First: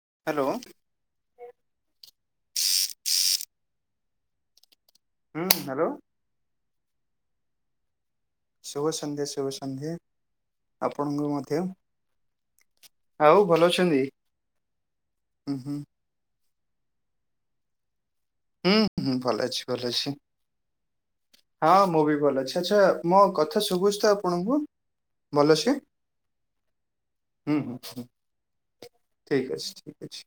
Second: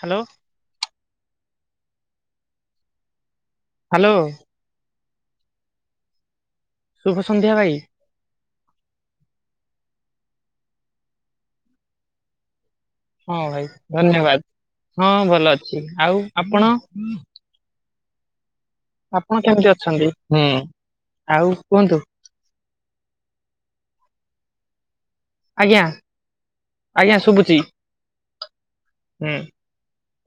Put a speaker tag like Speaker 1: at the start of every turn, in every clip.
Speaker 1: Hello
Speaker 2: [unintelligible]
Speaker 1: hello.
Speaker 2: ହୁଁ hello.
Speaker 1: ଶୁଭ ସନ୍ଧ୍ୟା ଭାଇ।
Speaker 2: ଶୁଭ ସନ୍ଧ୍ୟା ଶୁଭ ସନ୍ଧ୍ୟା ଆପଣଙ୍କୁ ମଧ୍ୟ।
Speaker 1: ହଁ
Speaker 2: ଆଉ ଭଲ
Speaker 1: ଭାଇ
Speaker 2: ଅଛନ୍ତି?
Speaker 1: ଧନ୍ୟବାଦ ହଁ ଭଲ
Speaker 2: ହୁଁ ହୁଁ
Speaker 1: ଅଛି ଆଉ ଆପଣ?
Speaker 2: ହୁଁ ହୁଁ
Speaker 1: ଆପଣ
Speaker 2: ଭଲ ଅଛି
Speaker 1: କେମିତି
Speaker 2: ଭଲ
Speaker 1: ଅଛନ୍ତି
Speaker 2: ଅଛି
Speaker 1: ହୁଁ ଆଉ
Speaker 2: ହଁ
Speaker 1: କୁହନ୍ତୁ
Speaker 2: ମୁଁ ବି ଭଲ ଅଛି। ଆଛା ମୋ କଥା ଶୁଭୁଛି ତ ଆପଣଙ୍କୁ ଭଲସେ।
Speaker 1: ଆଜ୍ଞା ଆଜ୍ଞା ଶୁଭୁଛି
Speaker 2: ହୁଁ ହୁଁ ହୁଁ
Speaker 1: ହୁଁ
Speaker 2: ଠିକ୍ ଅଛି ଠିକ୍ ଅଛି।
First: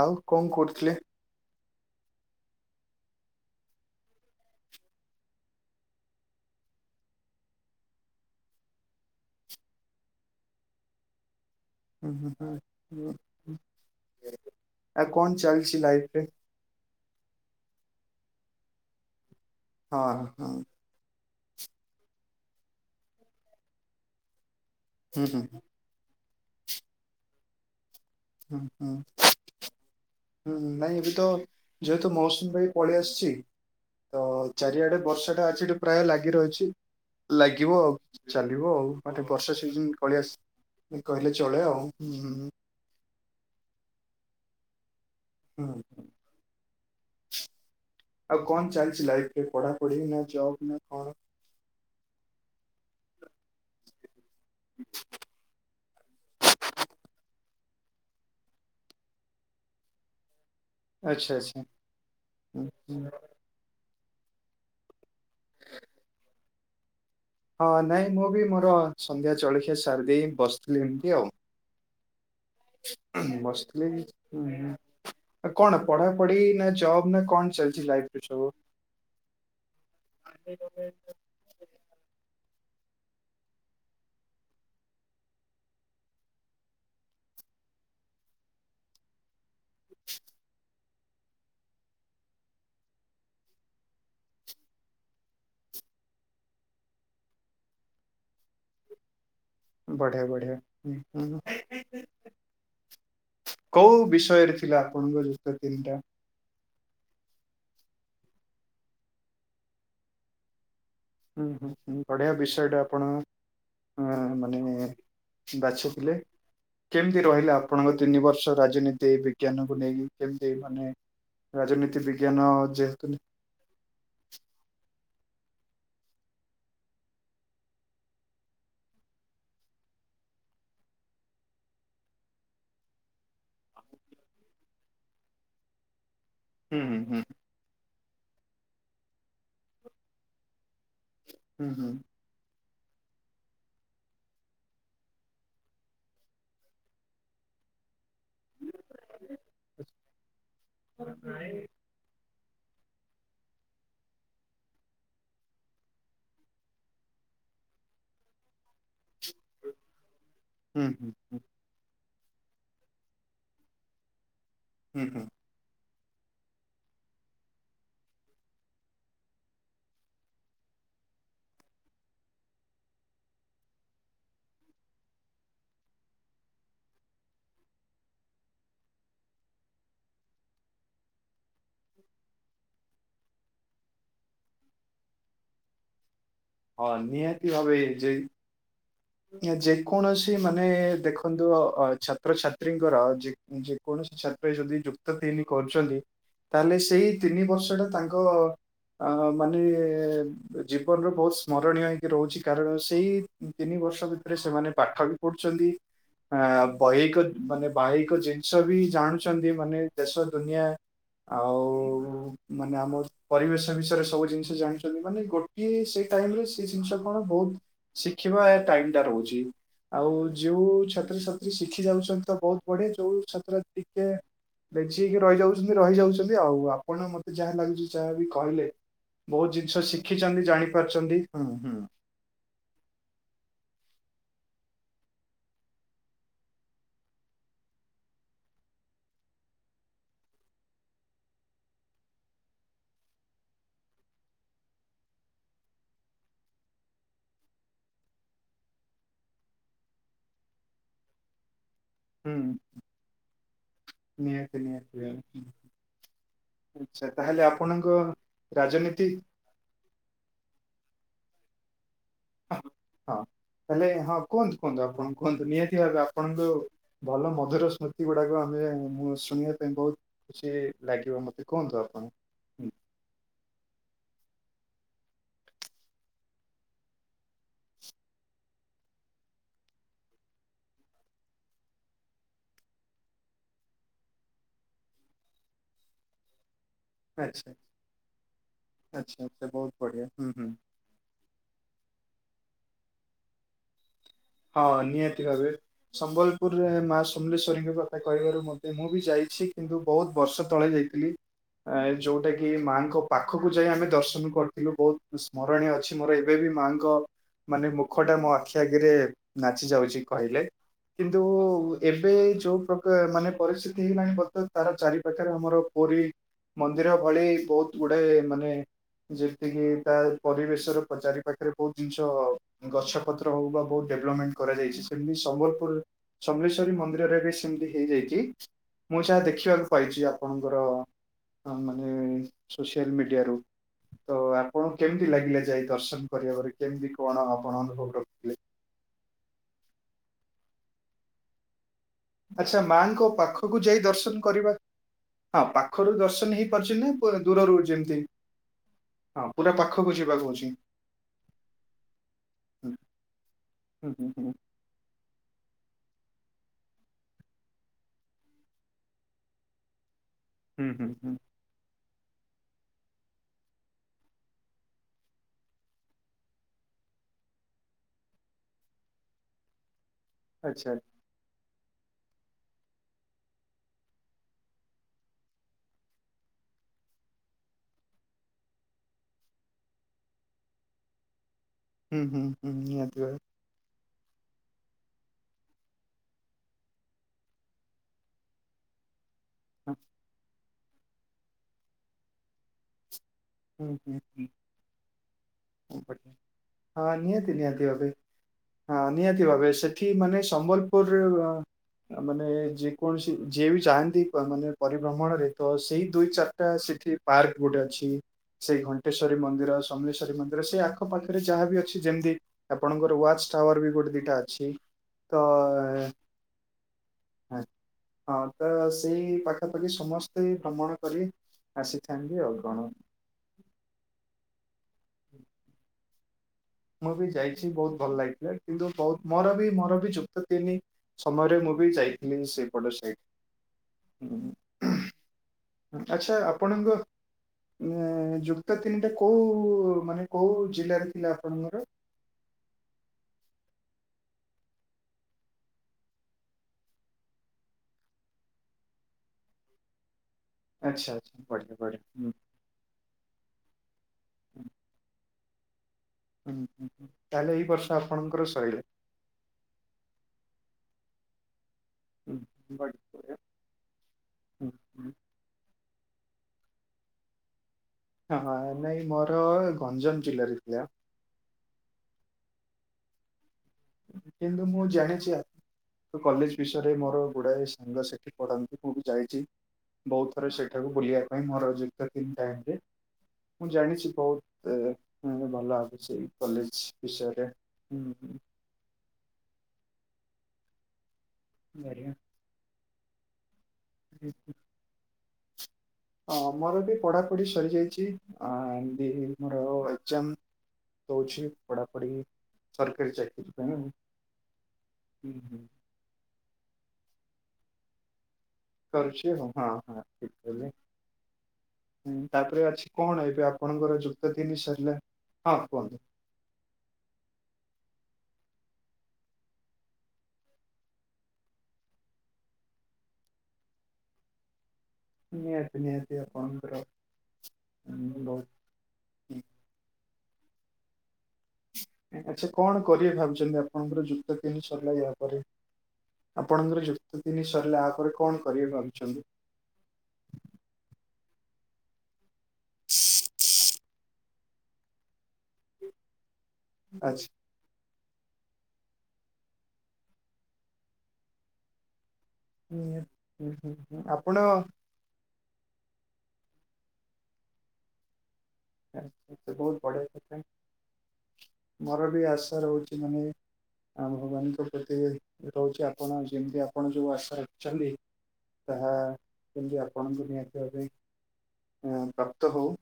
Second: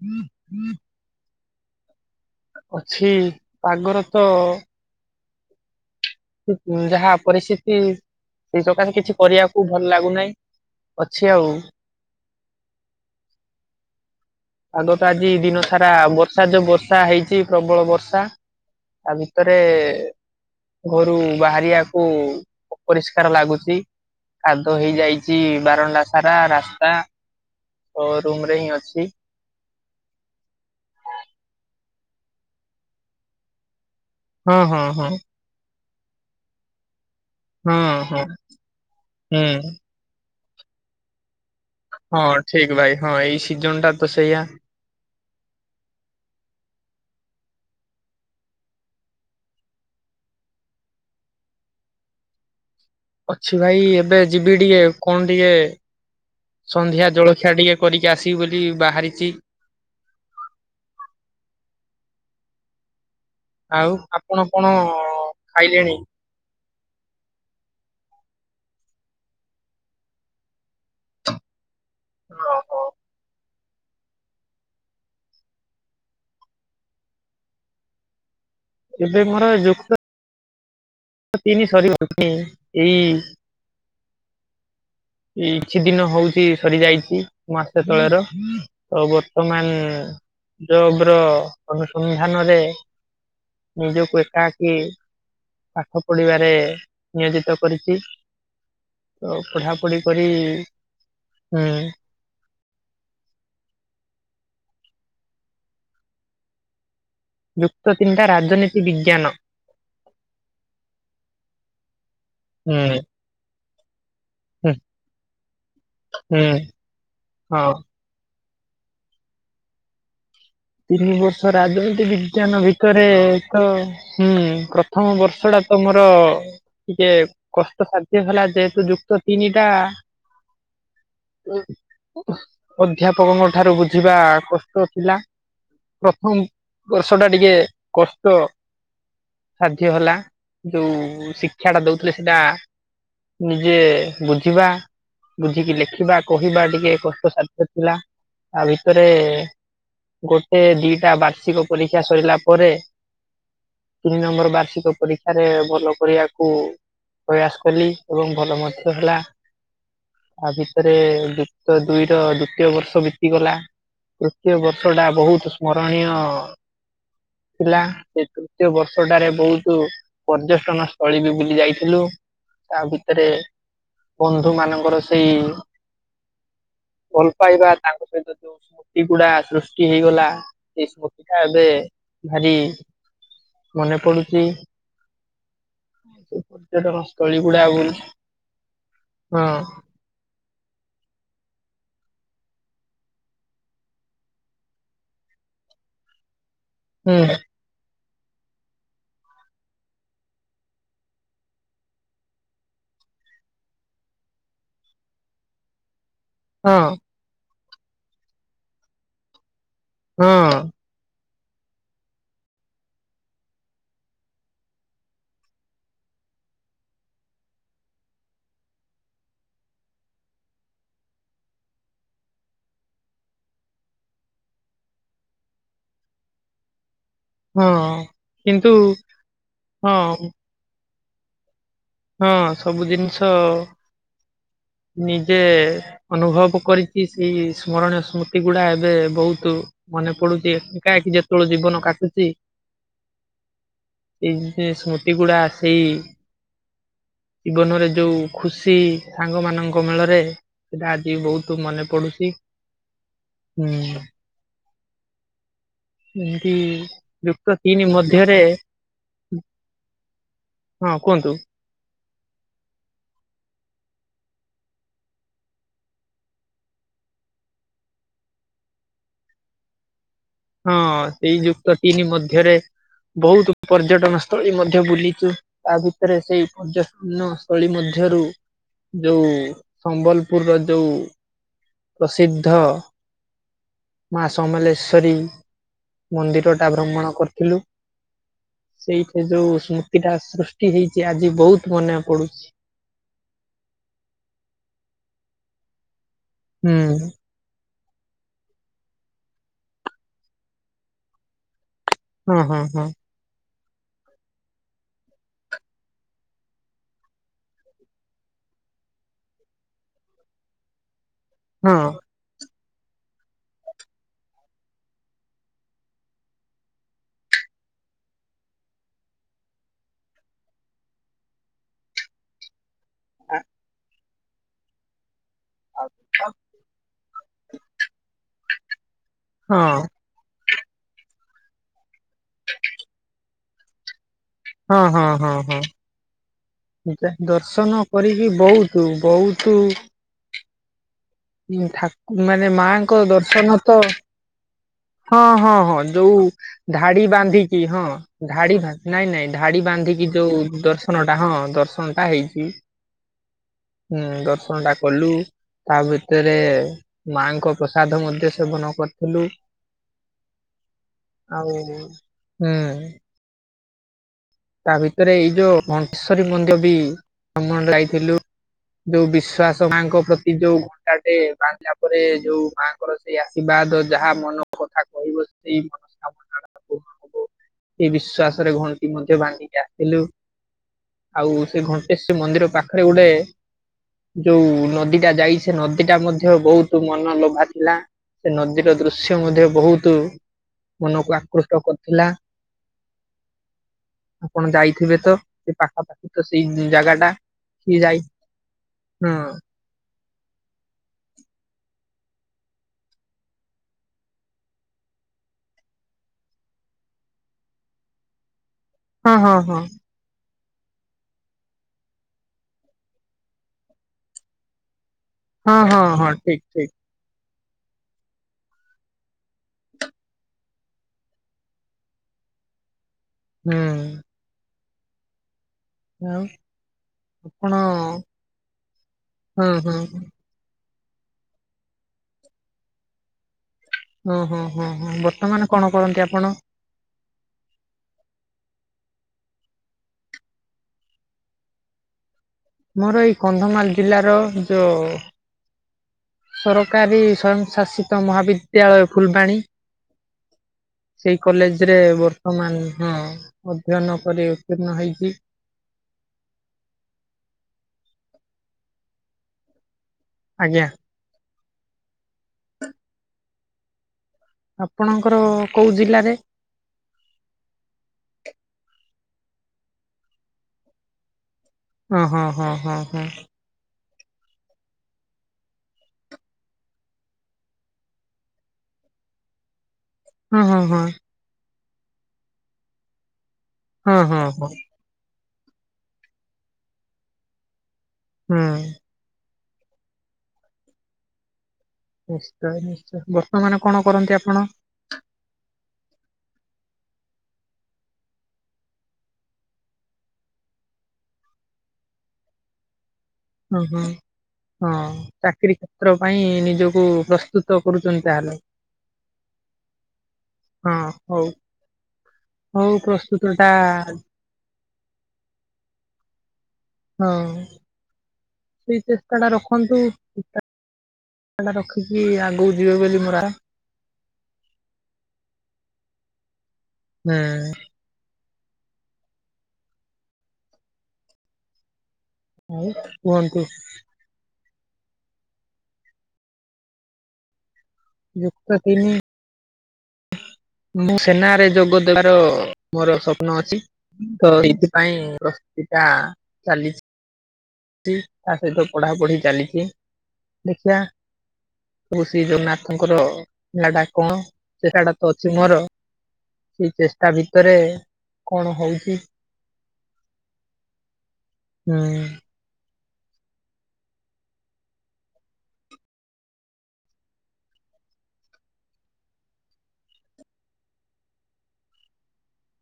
Speaker 2: ଆଉ କଣ କରୁଥୁଲେ?
Speaker 1: ଅଛି ପାଗର ତ ହୁଁ ହୁଁ ଯାହା ପରିସ୍ଥିତି ସେଇ ସକାଶେ କିଛି କରିବାକୁ ଭଲ ଲାଗୁନାଇଁ। ଅଛି ଆଉ।
Speaker 2: ହୁଁ ହୁଁ ହଁ ହଁ ହଁ।
Speaker 1: ପାଗଟା ଆଜି ଦିନ ସାରା ବର୍ଷା ଯୋଉ ବର୍ଷା ହେଇଛି ପ୍ରବଳ ବର୍ଷା। ତା ଭିତରେ
Speaker 2: ହଁ ହଁ
Speaker 1: ଘରୁ ବାହାରିବାକୁ ଅପରିଷ୍କାର ଲାଗୁଚି। କାଦୁଅ
Speaker 2: ହୁଁ
Speaker 1: ହେଇଯାଇଚି
Speaker 2: ହୁଁ।
Speaker 1: ବାରଣ୍ଡା ସାରା ରାସ୍ତା। ଓ ରୁମ ରେ
Speaker 2: ହୁଁ
Speaker 1: ହିଁ
Speaker 2: ହୁଁ।
Speaker 1: ଅଛି
Speaker 2: ହୁଁ ନାଇଁ ଏବେ ତ ଯେହେତୁ ମୌସୁମୀ ଭାଇ ପଳେଇ ଆସିଚି। ତ
Speaker 1: ହଁ ହଁ
Speaker 2: ଚାରିଆଡେ
Speaker 1: ହଁ
Speaker 2: ବର୍ଷା ଟା ଅଛି ପ୍ରାୟ ଲାଗି ରହିଛି। ଲାଗିବ
Speaker 1: ହଁ
Speaker 2: ଆଉ
Speaker 1: ହଁ
Speaker 2: ଚାଲିବ ଆଉ ମାନେ ବର୍ଷା
Speaker 1: ହୁଁ
Speaker 2: ସିଜନି ପଳିଆ ସେ କହିଲେ ଚଳେ ଆଉ।
Speaker 1: ହଁ
Speaker 2: ହୁଁ।
Speaker 1: ଠିକ ଭାଇ ହଁ ଏଇ ସିଜନ ଟା ତ ସେଇଆ।
Speaker 2: ହୁଁ ହୁଁ। ଆଉ କଣ ଚାଲିଚି ଲାଇଫରେ ପଢାପଢି ନା ଜବ୍ ନା କଣ।
Speaker 1: ଅଛି ଭାଇ ଏବେ ଯିବି ଟିକେ କଣ ଟିକେ। ସନ୍ଧ୍ୟା ଜଳଖିଆ ଟିକେ କରିକି ଆସିବି ବୋଲି ବାହାରିଚି।
Speaker 2: ଆଚ୍ଛା ଆଚ୍ଛା।
Speaker 1: ଆଉ ଆପଣ କଣ ଖାଇଲେଣି?
Speaker 2: ହଁ ନାଇଁ ମୁଁ ବି ମୋର ସନ୍ଧ୍ୟା ଚଳଖିଆ ସାରିଦେଇ ବସିଥିଲି ଏମିତି ଆଉ।
Speaker 1: ହଁ ହୁ
Speaker 2: ବସିଥିଲି ହୁଁ ହୁଁ। ଆ କଣ ପଢାପଢି ନା ଜବ ନା କଣ ଚାଲିଚି ଲାଇଫ ସବୁ।
Speaker 1: ଏବେ ମୋର ଯୁକ୍ତ ତିନି ସରିବ ନି ଏଇ ଏଇ କିଛି ଦିନ ହଉଚି ସରିଯାଇଛି ମାସେ ତଳର ତ ବ ବର୍ତ୍ତମାନ ଜବ୍ ର ଅନୁସନ୍ଧାନରେ। ନିଜକୁ ଏକାକି। ପାଠ ପଢିବାରେ ନିୟୋଜିତ କରିଚି ଅ ପଢା
Speaker 2: ବଢିଆ ବଢିଆ ହୁଁ ହୁଁ। କୋଉ ବିଷୟରେ ଥିଲା ଆପଣଙ୍କ ଯୁକ୍ତ ତିନିଟା।
Speaker 1: ଯୁକ୍ତ ତିନିଟା ରାଜନୀତି ବିଜ୍ଞାନ।
Speaker 2: ହୁଁ ହୁଁ ହୁଁ ବଢ଼ିଆ ବିଷୟ
Speaker 1: ହୁଁ
Speaker 2: ଟେ ଆପଣ ହଁ ମା
Speaker 1: ହୁଁ
Speaker 2: [unintelligible] ବାଛୁଥିଲେ
Speaker 1: ହୁଁ।
Speaker 2: କେମିତି ରହିଲା
Speaker 1: ହଁ
Speaker 2: ଆପଣଙ୍କ। ତିନି ବର୍ଷ ରାଜନୀତି ବିଜ୍ଞାନକୁ ନେଇକି। କେମିତି ମାନେ?
Speaker 1: ତିନି ବର୍ଷ ରାଜନୀତି ବିଜ୍ଞାନ ଭିତରେ। ତ ହୁଁ ପ୍ରଥମ ବର୍ଷ ଟା ତ ମର। ଟିକେ କଷ୍ଟ ସାଧ୍ୟ ହେଲା ଯେହେତୁ ଯୁକ୍ତ ତିନି ଟା। ଉଁ ଅଧ୍ୟାପକଙ୍କ ଠାରୁ ବୁଝିବା କଷ୍ଟ ଥିଲା। ପ୍ରଥମ
Speaker 2: ହୁଁ
Speaker 1: ବର୍ଷ
Speaker 2: ହୁଁ
Speaker 1: ଟା ଟିକେ କଷ୍ଟ ସାଧ୍ୟ ହେଲା ଯୋଉ
Speaker 2: ହୁଁ
Speaker 1: ଶିକ୍ଷା ଟା
Speaker 2: ହୁଁ
Speaker 1: ଦଉଥିଲେ। ସେଇଟା ନିଜେ ବୁଝିବା। ବୁଝିକି ଲେଖିବା କହିବା ଟିକେ କଷ୍ଟସାଧ୍ୟ ଥିଲା ତା ଭିତରେ। ଗୋଟେ ଦିଟା ବାର୍ଷିକ ପରୀକ୍ଷା ସଇଲା ପରେ। ତିନି ନମ୍ବର ବାର୍ଷିକ ପରୀକ୍ଷାରେ ଭଲ କରିବାକୁ। ପ୍ରୟାସ କଲି ଏବଂ ଭଲ ମଧ୍ୟ ହେଲା। ଆ
Speaker 2: ହୁଁ
Speaker 1: ଭିତରେ
Speaker 2: ହୁଁ ହୁଁ ହୁଁ
Speaker 1: ଯୁକ୍ତ ଦୁଇର ଦ୍ଵିତୀୟ ବର୍ଷ ବିତିଗଲା ତୃତୀୟ ବ
Speaker 2: ହୁଁ
Speaker 1: ର୍ଷଟା
Speaker 2: ହୁଁ
Speaker 1: ବହୁତ ସ୍ମରଣୀୟ। ଥିଲା ସେ ତୃତୀୟ ବର୍ଷଟାରେ ବହୁତୁ। ପର୍ଯ୍ୟଟନ ସ୍ଥଳୀ ବି ବୁଲି ଯାଇଥିଲୁ ତା ଭିତେରେ। ବନ୍ଧୁ ମାନଙ୍କର ସେଇ ଭଲ ପାଇବା ତାଙ୍କ ସହିତ ଯୋଉ ସ୍ମୃତି ଗୁଡା ସୃଷ୍ କିଏ ହେଇଗଲା ଏସବୁ ପିଠା ଏବେ ଭାରି ମନେ ପଡୁଚି। ସେ
Speaker 2: ହଁ
Speaker 1: ପର୍ଯ୍ୟଟନ ସ୍ଥଳୀ ଗୁଡା ବୁଲ୍
Speaker 2: ୟା ଯେ କୌଣସି ମାନେ ଦେଖନ୍ତୁ ଅ ଛାତ୍ରଛାତ୍ରୀଙ୍କର ଯେ ଯେକୌଣସି ଛାତ୍ର ଯଦି ଯୁକ୍ ଯୁକ୍ତ ତିନି କରୁଛନ୍ତି ତାହେଲେ ସେଇ
Speaker 1: ହୁଁ
Speaker 2: ତିନି ବର୍ଷ ଟା ତାଙ୍କ ଅ ମାନେ ଜୀବନର ବହୁତ ସ୍ମରଣୀୟ ହେଇକି ରହୁଛି କାରଣ ସେଇ ତିନିବର୍ଷ ଭିତରେ ସେମାନେ ପାଠ ବି ପଢୁଛନ୍ତି ଆ
Speaker 1: ହଁ
Speaker 2: ବହିକ ମାନେ ବାହିକ ଜିନିଷ ବି ଜାଣୁଛନ୍ତି ମାନେ ଦେଶ
Speaker 1: ହଁ
Speaker 2: ଦୁନିଆ ଆଉ ମାନେ ଆମ ପରିବେଶ ବିଷୟରେ ସବୁ ଜିନିଷ ଜାଣିଛନ୍ତି ମାନେ ଗୋଟିଏ ସେ ଟାଇମରେ ସେ ଜିନିଷ କଣ ବହୁତ ଦେଖିବା ଏ ଟାଇମ ଟା ରହୁଛି। ଆଉ ଯେଉଁ ଛାତ୍ରଛାତ୍ରୀ ଶିଖି ଯାଉଛନ୍ତି ତ ବହୁତ ବଢ଼େ ଯୋଉ ଛାତ୍ର ଟିକେ ବେଛି ହେଇକି ରହିଯାଉଛନ୍ତି ରହିଯାଉଛନ୍ତି ଆଉ ଆ ଆପଣ ମତେ ଯାହା
Speaker 1: ହଁ
Speaker 2: ଲାଗୁଛି ଯାହାଵି କହିଲେ
Speaker 1: କିନ୍ତୁ
Speaker 2: ବହୁତ ଜିନିଷ
Speaker 1: ହଁ
Speaker 2: ଶିଖିଛନ୍ତି ଜାଣି ପାରିଛନ୍ତି। ହୁଁ ହୁଁ।
Speaker 1: ହଁ ସବୁ ଜିନିଷ ନିଜେ ଅନୁଭବ କରିକି ସେଇ ସ୍ମରଣୀୟ ସ୍ମୃତି ଗୁଡା ଏବେ ବହୁତ ମନେ ପଡୁଛି ଏକାଁକି ଯେତେବେଳେ ଜୀବନ କାଟୁଚି ଏଇ ସ୍ମୃତି ଗୁଡା ସେଇ। ଜୀବନରେ ଯୋଉ ଖୁସି ସାଙ୍ଗ ମାନଙ୍କ ମେଳରେ ସେଟା ଆଜି ବହୁତ ମନେ ପଡୁଛି।
Speaker 2: ହୁଁ
Speaker 1: ହୁଁ
Speaker 2: ନିହାତି ନିହାତି ଭାବେ।
Speaker 1: ଏମିତି ଯୁକ୍ତ ତିନି ମଧ୍ୟରେ
Speaker 2: ରାଜନୀତି
Speaker 1: ହଁ କୁହନ୍ତୁ।
Speaker 2: ହ ହଁ ହେଲେ ହଁ କୁହନ୍ତୁ କୁହନ୍ତୁ ଆପଣ କୁହନ୍ତୁ ନିହାତି ଭାବେ ଆପଣ ଯ ଭଲ ମଧୁର ସ୍ମୃତି ଗୁଡାକ ଆମେ ଶୁଣିବା ପାଇଁ ବହୁତ ଖୁସି
Speaker 1: ହଁ
Speaker 2: ଲାଗିବ
Speaker 1: ସେଇ
Speaker 2: ମତେ କୁହନ୍ତୁ
Speaker 1: ଯୁକ୍ତ ତିନି
Speaker 2: ଆପଣ।
Speaker 1: ମଧ୍ୟରେ
Speaker 2: ହୁଁ,
Speaker 1: ବହୁତ ପର୍ଯ୍ୟଟନ ସ୍ଥଳୀ ମଧ୍ୟ ବୁଲିଛୁ। ତା ଭିତରେ ସେଇ ପର୍ଯ୍ୟଟନ ସ୍ଥଳୀ ମଧ୍ୟରୁ ଯୋଉ ସମ୍ବଲପୁରର ଯୋଉ ପ୍ରସିଦ୍ଧ ମା ସମଲେଶ୍ଵରୀ ମନ୍ଦିର ଟା ଭ୍ରମଣ
Speaker 2: ଆଚ୍ଛା
Speaker 1: କରିଥିଲୁ
Speaker 2: ଆଚ୍ଛା
Speaker 1: ସେଇଠି
Speaker 2: ଆଚ୍ଛା
Speaker 1: ଯୋଉ
Speaker 2: ବହୁତ
Speaker 1: ସ୍ମୃତି
Speaker 2: ବଢିଆ
Speaker 1: ଟା
Speaker 2: ହୁଁ ହୁଁ
Speaker 1: ସୃଷ୍ଟି ହେଇ ଚି ଆଜି ବହୁତ ମନେ ପଡୁଛି।
Speaker 2: ହଁ ନିହାତି ଭାବେ ସମ୍ବଲପୁରରେ ମା
Speaker 1: ହୁଁ
Speaker 2: ସମୋଲେଶ୍ୱରୀଙ୍କ ପାଖ କହିବାରୁ ମତେ ମୁଁ ବି ଯାଇଛି କିନ୍ତୁ ବହୁତ ବର୍ଷ ତଳେ ଯାଇଥିଲି। ଯଉଟା
Speaker 1: ହଁ
Speaker 2: କି
Speaker 1: ହଁ
Speaker 2: ମା
Speaker 1: ହଁ
Speaker 2: ଙ୍କ ପାଖକୁ ଯାଇ ଆମେ ଦର୍ଶନ କରିଥିଲୁ ବହୁତ ସ୍ମରଣୀୟ ଅଛି ମୋର ଏବେ ବି ମା ଙ୍କ ମାନେ ମୁଖଟା ମୋ ଆଖି ଆଗରେ ନାଚି ଯାଉଛି କହିଲେ କିନ୍ତୁ
Speaker 1: ହଁ
Speaker 2: ଏବେ ଯୋଉ ପ୍ରକାର ମାନେ ପରିସ୍ଥିତି ହେଲାଣି ବତେ ତାର ଚାରି ପାଖରେ ଆମର ପୁରୀ ମନ୍ଦିର ଭଳି ବହୁତ ଗୁଡେ ମାନେ ଯେମିତିକି ତା ପରିବେଶର ଚାରି ପାଖରେ ବହୁତ ଜିନିଷ ଗଛ ପତ୍ର ହଉ ବା ବହୁତ ଡେଭଲପମେଣ୍ଟ କରାଯାଇଛି ସେମିତି ସମ୍ବଲପୁର ସମଲେଶ୍ୱରୀ ମନ୍ଦିର ବି ସେମିତି ହେଇଯାଇଛି ମୁଁ ଯାହା
Speaker 1: ହଁ
Speaker 2: ଦେଖିବାକୁ ପାଇଛି ଆପଣଙ୍କର ମାନେ ସୋସିଆଲ ମିଡ଼ିଆରୁ ତ ଆପଣ
Speaker 1: ହଁ
Speaker 2: କେମିତି
Speaker 1: ହଁ ହଁ
Speaker 2: ଲାଗିଲେ
Speaker 1: ହଁ।
Speaker 2: ଯାଇ ଦର୍ଶନ କରିବା ପରେ କେମିତି କଣ ଆପଣ ଅନୁଭବ ରଖିଥିଲେ?
Speaker 1: ତ ବହୁତ ଠାକୁ ମାନେ
Speaker 2: ଆଚ୍ଛା
Speaker 1: ମାଙ୍କ ଦର୍ଶନ
Speaker 2: ପାଖକୁ
Speaker 1: ତ
Speaker 2: ଯାଇ ଦର୍ଶନ କରିବା
Speaker 1: ହଁ ହଁ ହଁ
Speaker 2: ପାଖରୁ
Speaker 1: ଯୋଉ
Speaker 2: ଦର୍ଶନ ହେଇପାରୁଛି ନା
Speaker 1: ଧାଡି
Speaker 2: ପୁରା ଦୂରରୁ
Speaker 1: ବାନ୍ଧିକି ହଁ
Speaker 2: ଯେମିତି
Speaker 1: ଧାଡି ନାଇଁ
Speaker 2: ହଁ
Speaker 1: ନାଇଁ।
Speaker 2: ପୁରା
Speaker 1: ଧାଡ଼ି
Speaker 2: ପାଖକୁ
Speaker 1: ବାନ୍ଧିକି
Speaker 2: ଯିବା
Speaker 1: ଯୋଉ
Speaker 2: କହୁଛି।
Speaker 1: ଦର୍ଶନଟା ହଁ ଦର୍ଶନଟା ହେଇଛି।
Speaker 2: ହୁଁ
Speaker 1: ହୁଁ ଦର୍ଶନ ଟା କଲୁ ତା ଭିତ ସେରେ ମାଙ୍କ ପ୍ରସାଦ ମଧ୍ୟ ସେବନ କରିଥିଲୁ।
Speaker 2: ହୁଁ ହୁଁ ହୁଁ।
Speaker 1: ଆଉ ହୁଁ। ତା ଭିତରେ ଏଇ ଯୋଉ ଅଂଶରୀ ମନ୍ଦ୍ୟ ବି ଭମଣ ଯାଇଥିଲୁ। ଯୋଉ ବିଶ୍ୱାସ ମାଙ୍କ ପ୍ରତି ଯୋଉ
Speaker 2: ଆଚ୍ଛା
Speaker 1: ଘଣ୍ଟା ବାନ୍ଧିଲା ପରେ ଯୋଉ ମାଙ୍କର ସେଇ ଆଶୀବାଦ ଯାହା ମନ କଥା କ ରହିବ ସେଇ ମନସ୍କାମନା ପୁରଣ ହବ ସେଇ ବିଶ୍ଵାସରେ [unintelligible] ବାନ୍ଧିକି ଆସିଲୁ ଆଉ ସେ
Speaker 2: ହୁଁ
Speaker 1: ଘଣ୍ଟେଶୂ
Speaker 2: ହୁଁ
Speaker 1: ମନ୍ଦିର
Speaker 2: ହୁଁ
Speaker 1: ପାଖରେ
Speaker 2: ନିହାତି
Speaker 1: ଗୋଟେ।
Speaker 2: ଭାବେ।
Speaker 1: ଯୋଉ ନଦୀଟା ଯାଇଛି ସେ ନଦୀ ଟା ମଧ୍ୟ ବହୁତ ମନ ଲୋଭା ଥିଲା। ସେ ନଦୀର ଦୃଶ୍ୟ ମଧ୍ୟ
Speaker 2: ହଁ,
Speaker 1: ବହୁତ ମନକୁ ଆକୃଷ୍ଟ କରୁଥିଲା।
Speaker 2: ହୁଁ ହୁଁ। ହୁଁ,
Speaker 1: ଆପଣ ଯାଇଥିବେ ତ ସେ
Speaker 2: ହୁଁ,
Speaker 1: ପାଖାପାଖି
Speaker 2: ବଢ଼ିଆ।
Speaker 1: ତ ସେଇ
Speaker 2: ହଁ
Speaker 1: ଜାଗା ଟା
Speaker 2: ନିହାତି ନିହାତି ଭାବେ
Speaker 1: ଯାଇ
Speaker 2: ହଁ ନିହାତି
Speaker 1: ହଁ
Speaker 2: ଭାବେ ସେଠି ମାନେ ସମ୍ବଲପୁର ମାନେ ଯେ କୌଣସି ଯିଏ ବି ଚାହାନ୍ତି ମାନେ ପରିଭ୍ରମଣରେ ତ ସେଇ ଦୁଇ ଚାଟା ସେଠି ପାର୍କ ଗୋଟେ ଅଛି ସେଇ ଘଣ୍ଟେଶ୍ଵରୀ
Speaker 1: ହଁ ହଁ
Speaker 2: ମନ୍ଦିର,
Speaker 1: ହଁ
Speaker 2: ସମଲେଶ୍ରୀ ମ ସେ ଆଖ ପାାଖରେ ଯାହା ବିି ଅଛି ଯେମିତି ଆପଣଙ୍କର ୱାଚ ଟାୱାର ବି ଗୋଟେ ଦିଟା ଅଛି। ତ
Speaker 1: ହଁ ହଁ ହଁ ଠିକ ଠିକ୍।
Speaker 2: ହଁ ତ ସେଇ ପାଖାପାଖି ସମସ୍ତେ ଭ୍ରମଣ କରି। ଆସିଥାନ୍ତି ଆଉ କଣ।
Speaker 1: ହୁଁ।
Speaker 2: ହୁଁ
Speaker 1: ଆଉ।
Speaker 2: ମୁଁ ବି ଯାଇଛି
Speaker 1: ଆପଣ
Speaker 2: ବହୁତ ଭଲ ଲାଗିଥିଲା କିନ୍ତୁ ବହୁତ ମୋର ବି
Speaker 1: ହଁ ହଁ
Speaker 2: ମୋର ବି ଯୁତ ତିନି ସମୟରେ ମୁଁ ବି ଯାଇଥିଲି ସେପଟେ ସେଇଠ।
Speaker 1: ଓ ହଁ ହଁ ହଁ ବଟ
Speaker 2: ଆଚ୍ଛା ଆପଣଙ୍କ ଉ ଯୁକ୍ତ ତିନିଟା କୋଉ ମାନେ କୋଉ ଜିଲ୍ଲାରେ ଥିଲା ଆପଣଙ୍କର?
Speaker 1: ମୋର ଏଇ କନ୍ଧମାଳ ଜିଲ୍ଲାର ଯଉ ସରକାରୀ ସୂୟଂ ଶାସିତ ମହାବିଦ୍ୟାଳୟ ଫୁଲବାଣୀ।
Speaker 2: ଆଚ୍ଛା
Speaker 1: ସେଇ
Speaker 2: ଆଚ୍ଛା ବଢିଆ
Speaker 1: କଲେଜ ରେ
Speaker 2: ବଢିଆ ହୁଁ
Speaker 1: ବତ ମାନ ହଁ ଅଧ୍ୟୟନ ପରେ
Speaker 2: ହୁଁ
Speaker 1: ଉତ୍ତୀର୍ଣ୍ଣ ହେଇଛି।
Speaker 2: ହୁଁ ହୁଁ ହୁଁ ତାହେଲେ ଏଇ ବର୍ଷ ଆପଣଙ୍କର ଶୈଳା।
Speaker 1: ଆଜ୍ଞା
Speaker 2: ହୁଁ [unintelligible]
Speaker 1: ଆପଣଙ୍କର କୋଉ ଜିଲ୍ଲାରେ?
Speaker 2: ହଁ ନାଇଁ ମୋର ଗଞ୍ଜାମ ଜିଲ୍ଲାରେ ଥିଲା।
Speaker 1: ଓ ହଁ ହଁ ହଁ ହଁ।
Speaker 2: କିନ୍ତୁ ମୁଁ ଜାଣିଛି ଆ ତ କଲେଜ ବିଷୟରେ ମୋର ଗୁଡାଏ ସାଙ୍ଗ ସେଠି ପଢାନ୍ତି ମୁଁ ବି ଯାଇଛି। ବହୁତ ଥର
Speaker 1: ହଁ ହଁ
Speaker 2: ସେଠାକୁ
Speaker 1: ହଁ
Speaker 2: ବୁଲିବା ପାଇଁ ମୋର ଯୁକ୍ତ ତିନ ଟାଇମ ରେ। ମୁଁ ଜାଣିଛି
Speaker 1: ହଁ ହଁ ହଁ ହୁଁ।
Speaker 2: ବହୁତ ଭଲ ଭାବୁଛି ଏଇ କଲେଜ ବିଷୟରେ ହୁଁ ହୁଁ।
Speaker 1: ହୁଁ।
Speaker 2: ବଢ଼ିଆ।
Speaker 1: ନିତଃୟ ନିଶ୍ଚୟ ବର୍ତ୍ତମାନ କଣ କରନ୍ତି ଆପଣ?
Speaker 2: ହଁ ମୋର ଏବେ ପଢ଼ାପଢି ସରିଯାଇଛି ଏମତି ମୋର ଏକ୍ଜାମ ଦଉଛି, ପଢାପଢି ସରକାରୀ ଚାକିରି। ପାଇଁ
Speaker 1: ହୁଁ
Speaker 2: ଆଉ।
Speaker 1: ହୁଁ, ହଁ
Speaker 2: ହୁଁ ହୁଁ।
Speaker 1: ଚାକିରି ସା କରିବା ପାଇଁ ନିଜକୁ ପ୍ରସ୍ତୁତ କରୁଛନ୍ତି ତାହେଲେ?
Speaker 2: କରୁଛି ଆଉ। ହଁ ହଁ ଠିକ କହିଲେ।
Speaker 1: ହଁ ହଉ।
Speaker 2: ହୁଁ ତାପରେ
Speaker 1: ହଉ
Speaker 2: ଅଛି କଣ?
Speaker 1: ପ୍ରସ୍ତୁତ
Speaker 2: ଏବେ
Speaker 1: ଟା
Speaker 2: ଆପଣଙ୍କର ଯୁକ୍ତ ତିନି ସରିଲା। ହଁ କୁହନ୍ତୁ।
Speaker 1: ହଁ। ସେଇ ଚେଷ୍ଟା ଟା ରଖନ୍ତୁ। ଚେଷ୍ଟା ଟା ରଖିକି ଆଗକୁ ଯିବେ ବୋଲି ମୋର ଆ
Speaker 2: ନିହାତି, ନିହାତି ଆପଣଙ୍କର
Speaker 1: ହୁଁ।
Speaker 2: ହୁଁ ବହୁ ଆଚ୍ଛା କଣ
Speaker 1: ହୁଁ
Speaker 2: କରିବେ
Speaker 1: ଆଉ
Speaker 2: ଭାବୁଛନ୍ତି,
Speaker 1: କୁହନ୍ତୁ
Speaker 2: ଆପଣଙ୍କର ଯୁକ ଯୁକ୍ତ ତିନି ସରିଲାଣି ଆପରେ, ଆପଣଙ୍କର ଯୁକ୍ତ ତିନି ସରିଲା ଆପରେ କ କଣ
Speaker 1: ଯୁକ୍ତ
Speaker 2: କରିବେ
Speaker 1: ତିନି
Speaker 2: ଭାବିଛନ୍ତି?
Speaker 1: ମୁଁ ସେନାରେ ଯୋଗ ଦେବାର ମୋର ସ୍ୱପ୍ନ ଅଛି। ତ ଏଇଥିରୁ ପାଇଁ ପ୍ରସ୍ତିତା ଚାଲି
Speaker 2: ଆଚ୍ଛ
Speaker 1: ତା ସହିତ ପଢାପଢି ଚାଲିଛି, ଦେଖିଆ। ପ୍ରଭୁ ଶ୍ରୀ
Speaker 2: ନିହାତି।
Speaker 1: ଜଗନ୍ନାଥଙ୍କର
Speaker 2: ହୁଁ ହୁଁ ହୁଁ।
Speaker 1: ଲୀଳାଟା
Speaker 2: ଆପଣ
Speaker 1: କଣ?
Speaker 2: ଆଚ୍ଛା,
Speaker 1: ସେ ସଟାକୁ ଅଛି ମୋର, ସେ ଚେଷ୍ଟା ଭିତରେ କଣ ହଉଛି
Speaker 2: ବହୁତ ବଢିଆ କଥା।
Speaker 1: ହୁଁ
Speaker 2: ମୋର ବି ଆଶା ରହୁଛି ମାନେ ଆ ଭଗବାନଙ୍କ ପ୍ରତି ରହୁଛି, ଆପଣ ଯେମିତି ଆପଣ ଯୋଉ ଆଶା ରଖିଛନ୍ତି ତାହା କେମିତି ଆପଣଙ୍କୁ ନିହାତି ଭାବେ ପ୍ରାପ୍ତ ହୋଉ।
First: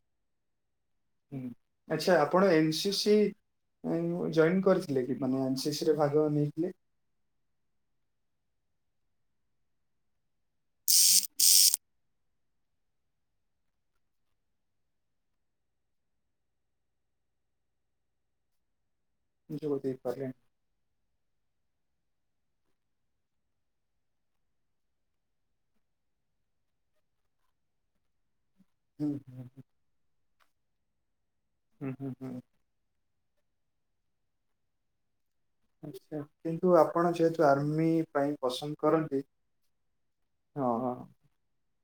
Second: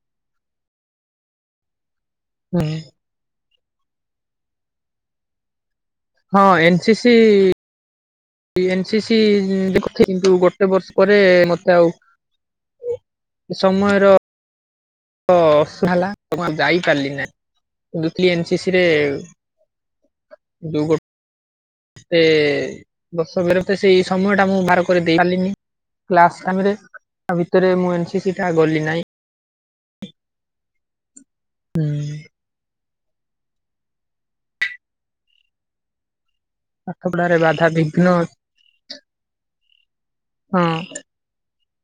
Speaker 2: ହୁଁ, ଆଚ୍ଛା ଆପଣ
Speaker 1: ହୁଁ
Speaker 2: ଏନ ସି ସି ଉଁ ଜଏନ୍ କରିଥିଲେ କି? ମାନେ ଏନ ସି ସି ରେ ଭାଗ
Speaker 1: ହଁ
Speaker 2: ନେଇଥିଲେ?
Speaker 1: ସି ସି ଏଇ ଏନ ସି ସି ଦେଖୁ, କିନ୍ତୁ ଗୋଟେ ବର୍ଷ ପରେ ମତେ ଆଉ ସମୟର ତ ଅର୍ଶ ହେଲା, ତ ମୁଁ ଆଉ ଯାଇପାରିଲି ନାହିଁ। ଏନ ସି ସି ରେ
Speaker 2: ଯୋଗୋ ଦେଇ ପାରିବା।
Speaker 1: ଦୁ ଗୋଟ ଟେ ବର୍ଷକରେ ତ ସେଇ ସମୟ ଟା ମୁଁ ବାହାର କରି ଦେଇ ପାରିଲିନି। କ୍ଲାସ ଟାଇମରେ ତା ଭିତରେ ମୁଁ ଏନ ସି ସି ଟା ଗଲିିନି।
Speaker 2: ହୁଁ ହୁଁ ହୁଁ। ହୁଁ ହୁଁ ହୁଁ। ଆଚ୍ଛା, କିନ୍ତୁ
Speaker 1: ପାଠ
Speaker 2: ଆପଣ
Speaker 1: ପଢାରେ
Speaker 2: ଯେହେତୁ
Speaker 1: ବାଧା
Speaker 2: ଆର୍ମି
Speaker 1: ବିଘ୍ନ
Speaker 2: ପାଇଁ ପସନ୍ଦ କରନ୍ତି
Speaker 1: ହଁ।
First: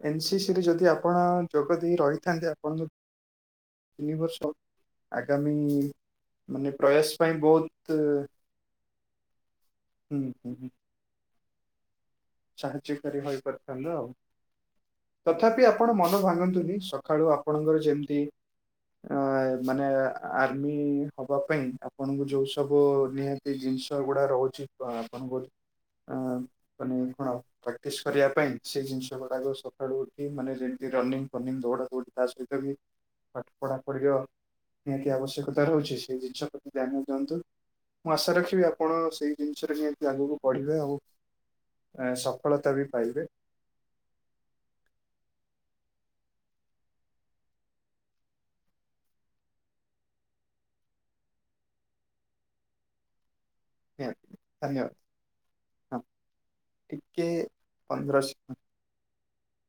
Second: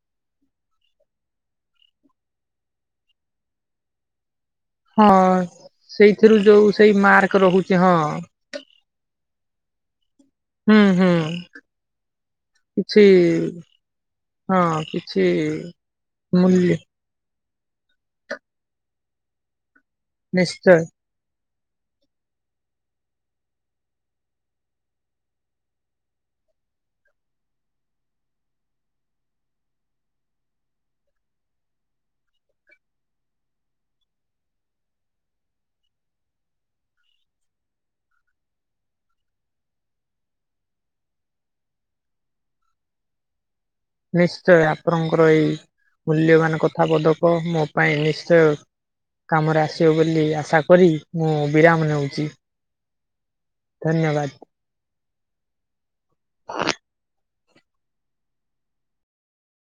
Speaker 2: ଏନ୍ ସି ସିରେ ଯଦି ଆପଣ ଯୋଗ ଦେଇ ରହିଥାନ୍ତେ, ଆପଣଙ୍କୁ ତିନିିବର୍ଷ
Speaker 1: ହଁ।
Speaker 2: ଆଗାମୀ
Speaker 1: ସେଇଥିରୁ ଯୋଉ
Speaker 2: ମାନେ
Speaker 1: ସେଇ
Speaker 2: ପ୍ରୟାସ
Speaker 1: ମାର୍କ
Speaker 2: ପାଇଁ
Speaker 1: ରହୁଛି ହଁ
Speaker 2: ବହୁତ ହୁଁ ହୁଁ।
Speaker 1: ହୁଁ ହୁଁ। କିଛି
Speaker 2: ସାହାଯ୍ୟକାରୀ ହୋଇପାରିଥାନ୍ତୁ ଆଉ।
Speaker 1: ହଁ କିଛି
Speaker 2: ତଥାପି ଆପଣ ମନ
Speaker 1: ମୂଲ୍ୟ
Speaker 2: ଭାଙ୍ଗନ୍ତୁନି। ସକ ସଖାଳୁ ଆପଣଙ୍କର ଯେମିତି, ଅ ମାନେ
Speaker 1: ନିଶ୍ଚୟ।
Speaker 2: ଆର୍ମି ହବା ପାଇଁ ଆପଣଙ୍କୁ ଯୋଉ ସବୁ ନିହାତି ଜିନିଷ ଗୁଡା ରହୁଛି, ଆପଣଙ୍କ [unintelligible] ଆପଣ ପ୍ରାକ୍ଟିସ୍ କରିବା ପାଇଁ, ସେ ଜିନିଷ ଗୁଡାକ ସକାଳୁ ଉଠି, ମାନେ ଯେମିତି ରନିଙ୍ଗ ଫନିଙ୍ଗ ଦୌଡା ଦୌଡ଼ି ତା ସହିତ ବି ପାଠ ପଢା ପଢିର ନିହାତି ଆବଶ୍ୟକତା ରହୁଛି ସେଇ ଜିନିଷ ପ୍ରତି ଧ୍ୟାନ ଦିଅନ୍ତୁ। ମୁଁ ଆଶା ରଖିବି ଆପଣ ସେଇ ଜିନିଷରେ ନିହାତି ଆଗକୁ ବଢିବେ ଆଉ ସଫଳତା ବି ପାଇବେ
Speaker 1: ନିଶ୍ଚୟ ଆପଣଙ୍କର ଏଇ ମୂଲ୍ୟବାନ କଥା ପଦକ ମୋ ପାଇଁ ନିଶ୍ଚୟ କାମରେ ଆସିବ ବୋଲି ଆଶା କରି ମୁଁ ବିରାମ ନେଉଛି। ଧନ୍ୟବାଦ।
Speaker 2: ନିହାତି ଧନ୍ୟବାଦ ହଁ ଟିକେ ପନ୍ଦରଶତ